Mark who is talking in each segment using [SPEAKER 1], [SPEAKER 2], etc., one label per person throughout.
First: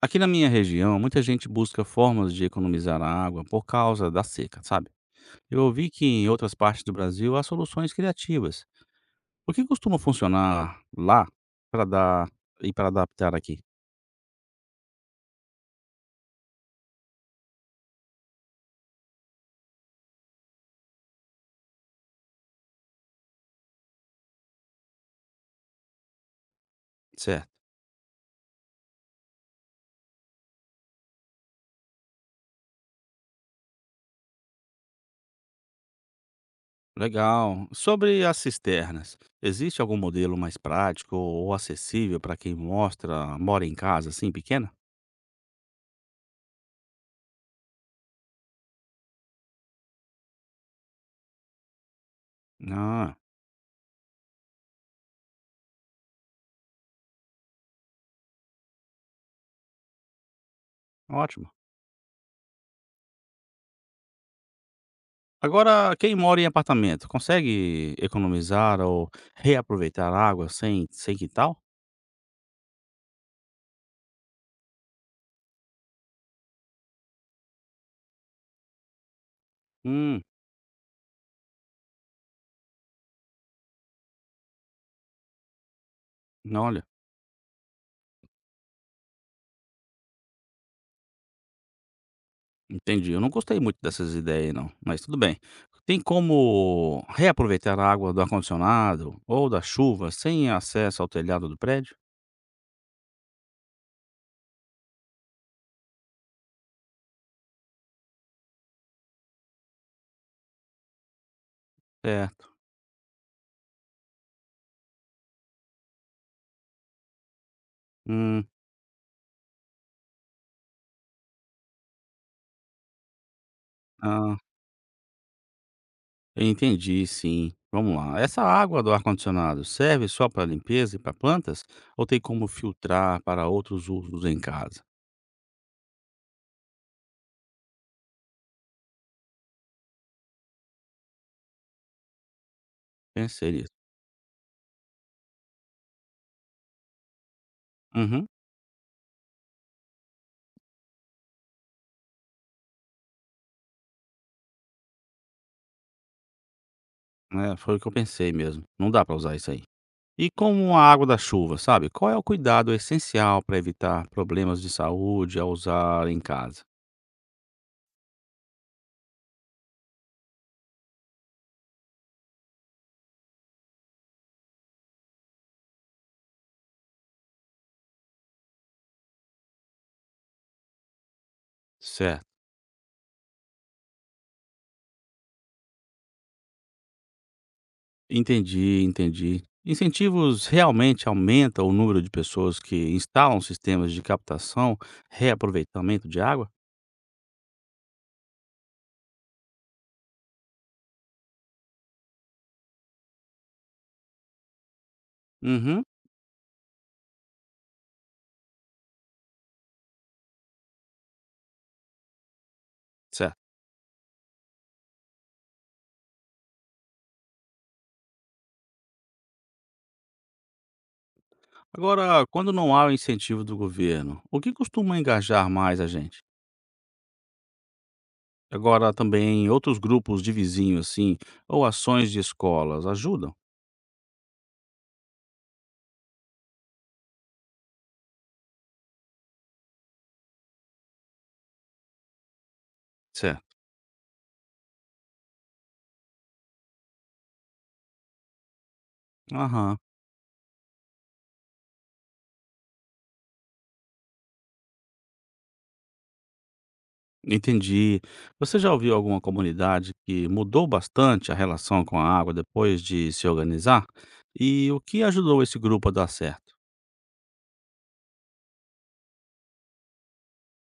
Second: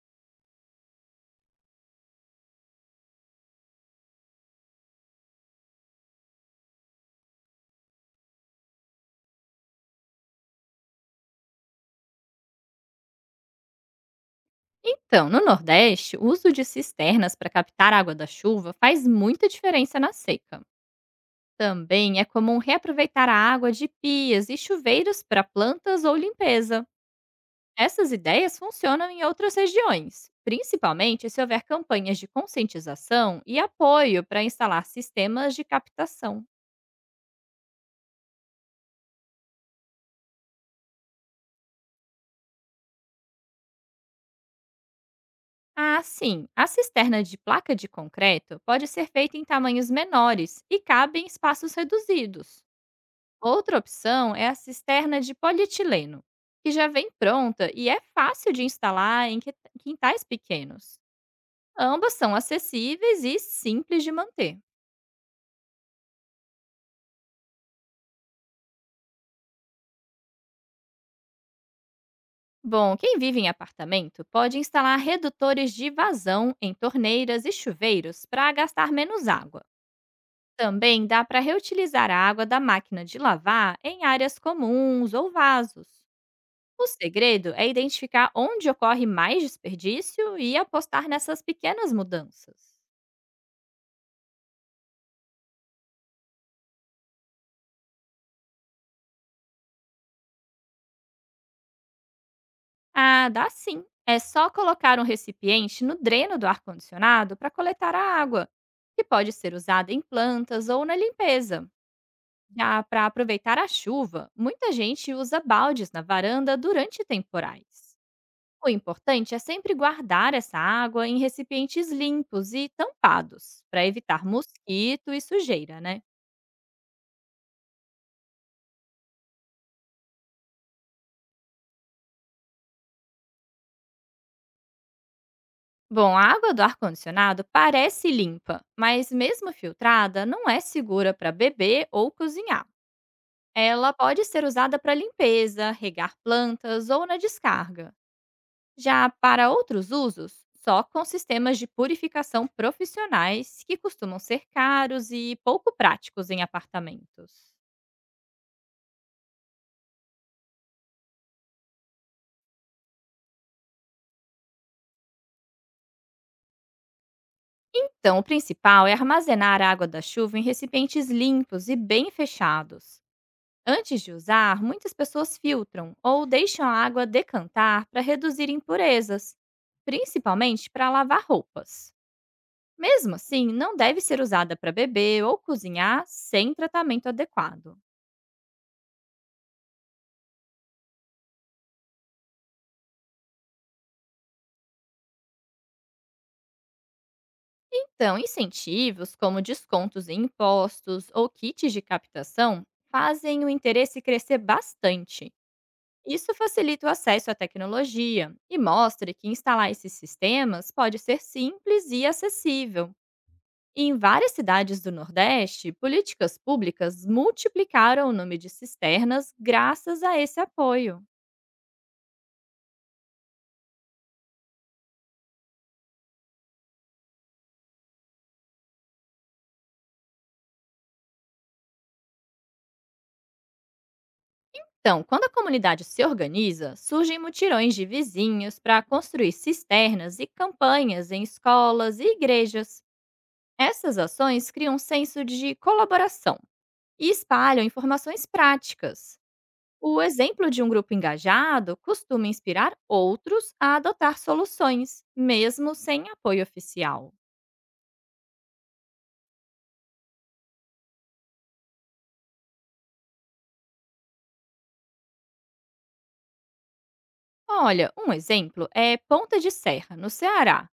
[SPEAKER 1] Aqui na minha região, muita gente busca formas de economizar a água por causa da seca, sabe? Eu ouvi que em outras partes do Brasil há soluções criativas. O que costuma funcionar lá para dar e para adaptar aqui?
[SPEAKER 2] Então, no Nordeste, o uso de cisternas para captar água da chuva faz muita diferença na seca. Também é comum reaproveitar a água de pias e chuveiros para plantas ou limpeza.
[SPEAKER 1] Certo.
[SPEAKER 2] Essas ideias funcionam em outras regiões, principalmente se houver campanhas de conscientização e apoio para instalar sistemas de captação.
[SPEAKER 1] Legal. Sobre as cisternas, existe algum modelo mais prático ou acessível para quem mostra, mora em casa assim pequena?
[SPEAKER 2] Ah, sim, a cisterna de placa de concreto pode ser feita em tamanhos menores e cabe em espaços reduzidos.
[SPEAKER 1] Ah,
[SPEAKER 2] Outra opção é a cisterna de polietileno, que já vem pronta e é fácil de instalar em quintais pequenos.
[SPEAKER 1] ótimo.
[SPEAKER 2] Ambas são acessíveis e simples de manter.
[SPEAKER 1] Agora, quem mora em apartamento, consegue economizar ou reaproveitar água sem quintal?
[SPEAKER 2] Bom, quem vive em apartamento pode instalar redutores de vazão em torneiras e chuveiros para gastar menos água.
[SPEAKER 1] Hum.
[SPEAKER 2] Também dá para reutilizar a água da máquina de lavar em áreas comuns ou vasos.
[SPEAKER 1] Não. Olha,
[SPEAKER 2] O segredo é identificar onde ocorre mais desperdício e apostar nessas pequenas mudanças.
[SPEAKER 1] entendi. Eu não gostei muito dessas ideias aí não, mas tudo bem. Tem como reaproveitar a água do ar-condicionado ou da chuva sem acesso ao telhado do prédio?
[SPEAKER 2] Ah, dá sim. É só colocar um recipiente no dreno do ar-condicionado para coletar a água, que pode ser usada em plantas ou na limpeza.
[SPEAKER 1] Certo.
[SPEAKER 2] Já para aproveitar a chuva, muita gente usa baldes na varanda durante temporais.
[SPEAKER 1] Hum,
[SPEAKER 2] O importante é sempre guardar essa água em recipientes limpos e tampados, para evitar
[SPEAKER 1] ah,
[SPEAKER 2] mosquito e sujeira, né?
[SPEAKER 1] entendi, sim. Vamos lá. Essa água do ar-condicionado serve só para limpeza e para plantas ou tem como filtrar para outros usos em casa?
[SPEAKER 2] Bom, a água do ar-condicionado parece limpa, mas mesmo filtrada, não é segura para beber ou cozinhar.
[SPEAKER 1] Pensei nisso.
[SPEAKER 2] Ela pode ser usada para limpeza, regar plantas ou na descarga.
[SPEAKER 1] Uhum.
[SPEAKER 2] Já para outros usos, só com sistemas de purificação profissionais, que costumam ser caros e pouco práticos em apartamentos.
[SPEAKER 1] É, foi o que eu pensei mesmo. Não dá para usar isso aí. E como a água da chuva, sabe, qual é o cuidado essencial para evitar problemas de saúde ao usar em casa?
[SPEAKER 2] Então, o principal é armazenar a água da chuva em recipientes limpos e bem fechados. Antes de usar, muitas pessoas filtram ou deixam a água decantar para reduzir impurezas, principalmente para lavar roupas.
[SPEAKER 1] Certo.
[SPEAKER 2] Mesmo assim, não deve ser usada para beber ou cozinhar sem tratamento adequado.
[SPEAKER 1] Entendi, entendi. Incentivos realmente aumentam o número de pessoas que instalam sistemas de captação, reaproveitamento de água?
[SPEAKER 2] Então, incentivos como descontos em impostos ou kits de captação fazem o interesse crescer bastante.
[SPEAKER 1] Uhum,
[SPEAKER 2] Isso facilita o acesso à tecnologia e mostra que instalar esses sistemas pode ser simples e acessível.
[SPEAKER 1] certo.
[SPEAKER 2] Em várias cidades do Nordeste, políticas públicas multiplicaram o número de cisternas graças a esse apoio.
[SPEAKER 1] Agora, quando não há o incentivo do governo, o que costuma engajar mais a gente? Agora, também outros grupos de vizinhos, assim, ou ações de escolas ajudam?
[SPEAKER 2] Então, quando a comunidade se organiza, surgem mutirões de vizinhos para construir cisternas e campanhas em escolas e igrejas.
[SPEAKER 1] Certo.
[SPEAKER 2] Essas ações criam um senso de colaboração e espalham informações práticas.
[SPEAKER 1] Aham.
[SPEAKER 2] O exemplo de um grupo engajado costuma inspirar outros a adotar soluções, mesmo sem apoio oficial.
[SPEAKER 1] Entendi. Você já ouviu alguma comunidade que mudou bastante a relação com a água depois de se organizar? E o que ajudou esse grupo a dar certo?
[SPEAKER 2] Olha, um exemplo é Ponta de Serra, no Ceará,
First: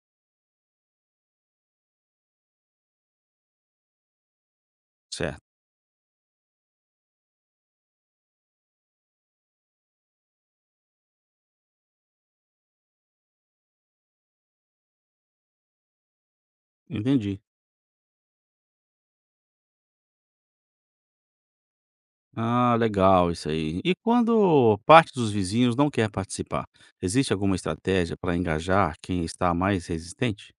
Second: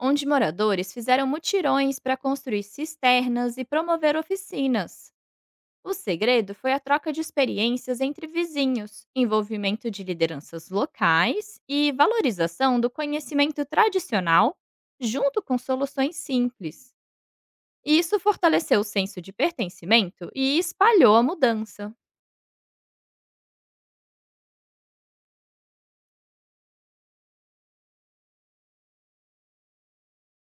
[SPEAKER 2] onde moradores fizeram mutirões para construir cisternas e promover oficinas.
[SPEAKER 1] Certo,
[SPEAKER 2] O segredo foi a troca de experiências entre vizinhos, envolvimento de lideranças locais e valorização do conhecimento tradicional, junto com soluções simples.
[SPEAKER 1] entendi.
[SPEAKER 2] E isso fortaleceu o senso de pertencimento e espalhou a mudança.
[SPEAKER 1] Ah, legal isso aí. E quando parte dos vizinhos não quer participar, existe alguma estratégia para engajar quem está mais resistente?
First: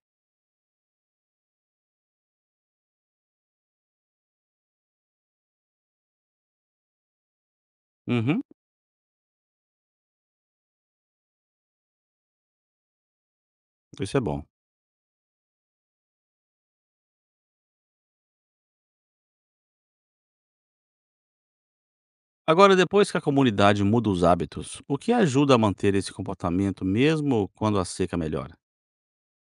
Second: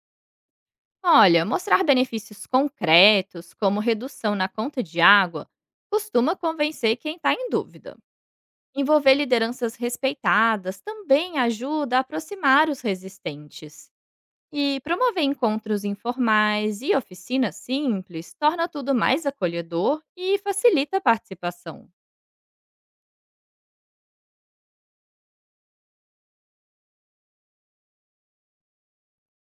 [SPEAKER 2] Olha, mostrar benefícios concretos, como redução na conta de água, costuma convencer quem está em dúvida.
[SPEAKER 1] Uhum,
[SPEAKER 2] Envolver lideranças respeitadas também ajuda a aproximar os resistentes.
[SPEAKER 1] isso é bom.
[SPEAKER 2] E promover encontros informais e oficinas simples torna tudo mais acolhedor e facilita a participação.
[SPEAKER 1] Agora, depois que a comunidade muda os hábitos, o que ajuda a manter esse comportamento mesmo quando a seca melhora?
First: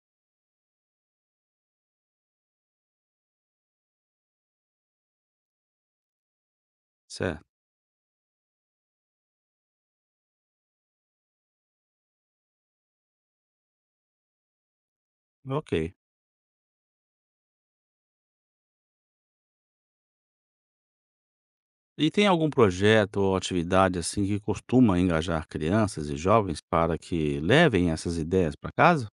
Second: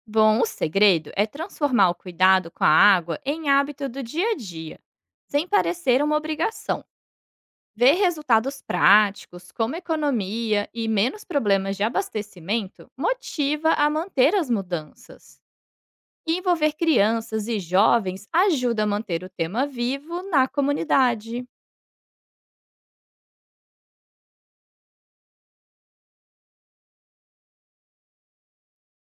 [SPEAKER 2] Bom, o segredo é transformar o cuidado com a água em hábito do dia a dia, sem parecer uma obrigação.
[SPEAKER 1] Certo,
[SPEAKER 2] Ver resultados práticos, como economia e menos problemas de abastecimento, motiva a manter as mudanças.
[SPEAKER 1] ok.
[SPEAKER 2] E envolver crianças e jovens ajuda a manter o tema vivo na comunidade.
[SPEAKER 1] E tem algum projeto ou atividade assim que costuma engajar crianças e jovens para que levem essas ideias para casa?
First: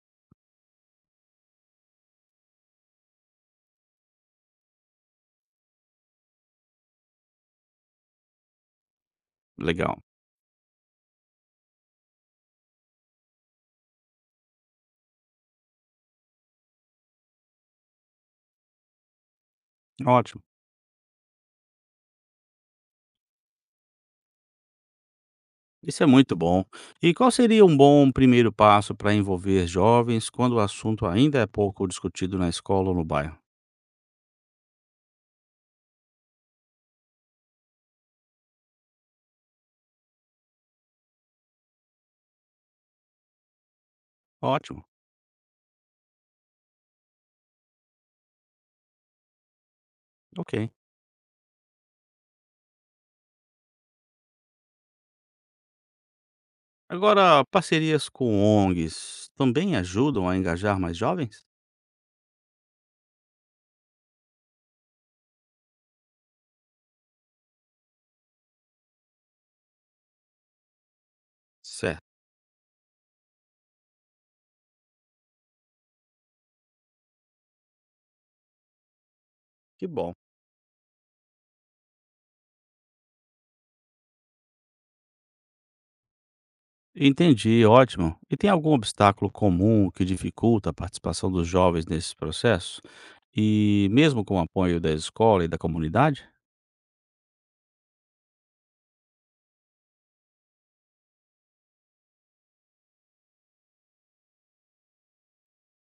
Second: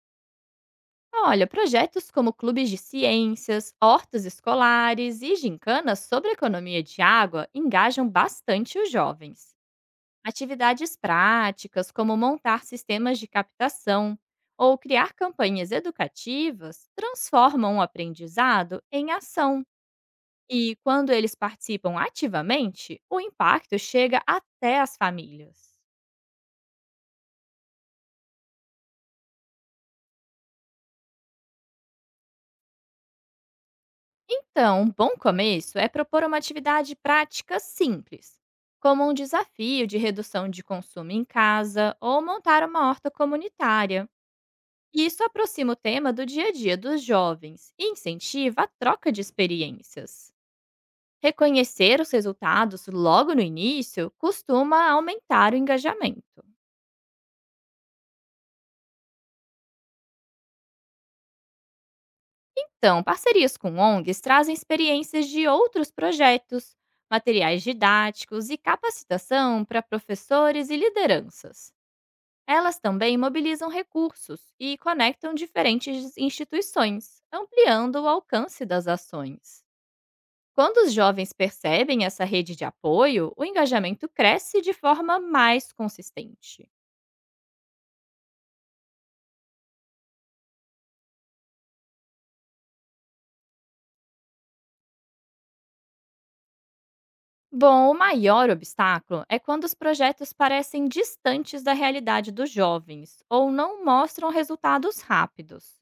[SPEAKER 2] Olha, projetos como clubes de ciências, hortas escolares e gincanas sobre economia de água engajam bastante os jovens.
[SPEAKER 1] Legal,
[SPEAKER 2] Atividades práticas, como montar sistemas de captação ou criar campanhas educativas, transformam o aprendizado em ação.
[SPEAKER 1] ótimo.
[SPEAKER 2] E quando eles participam ativamente, o impacto chega até as famílias.
[SPEAKER 1] Isso é muito bom. E qual seria um bom primeiro passo para envolver jovens quando o assunto ainda é pouco discutido na escola ou no bairro?
[SPEAKER 2] Então, um bom começo é propor uma atividade prática simples, como um desafio de redução de consumo em casa ou montar uma horta comunitária.
[SPEAKER 1] Ótimo,
[SPEAKER 2] E isso aproxima o tema do dia a dia dos jovens e incentiva a troca de experiências.
[SPEAKER 1] ok.
[SPEAKER 2] Reconhecer os resultados logo no início costuma aumentar o engajamento.
[SPEAKER 1] Agora, parcerias com ONGs também ajudam a engajar mais jovens?
[SPEAKER 2] Então, parcerias com ONGs trazem experiências de outros projetos, materiais didáticos e capacitação para professores e lideranças.
[SPEAKER 1] Certo,
[SPEAKER 2] Elas também mobilizam recursos e conectam diferentes instituições, ampliando o alcance das ações.
[SPEAKER 1] que bom.
[SPEAKER 2] Quando os jovens percebem essa rede de apoio, o engajamento cresce de forma mais consistente.
[SPEAKER 1] Entendi, ótimo. E tem algum obstáculo comum que dificulta a participação dos jovens nesse processo? E mesmo com o apoio da escola e da comunidade,
[SPEAKER 2] Bom, o maior obstáculo é quando os projetos parecem distantes da realidade dos jovens ou não mostram resultados rápidos.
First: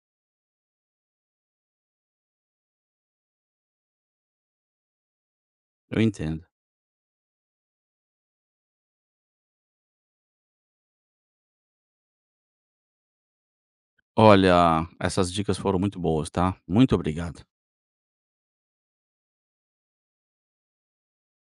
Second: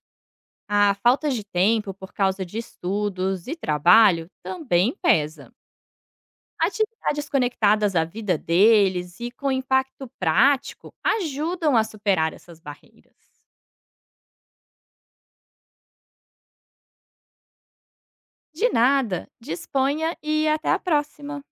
[SPEAKER 2] A falta de tempo por causa de estudos e trabalho também pesa.
[SPEAKER 1] eu entendo.
[SPEAKER 2] Atividades conectadas à vida deles e com impacto prático ajudam a superar essas barreiras.
[SPEAKER 1] Olha, essas dicas foram muito boas, tá? Muito obrigado.
[SPEAKER 2] De nada, disponha e até a próxima.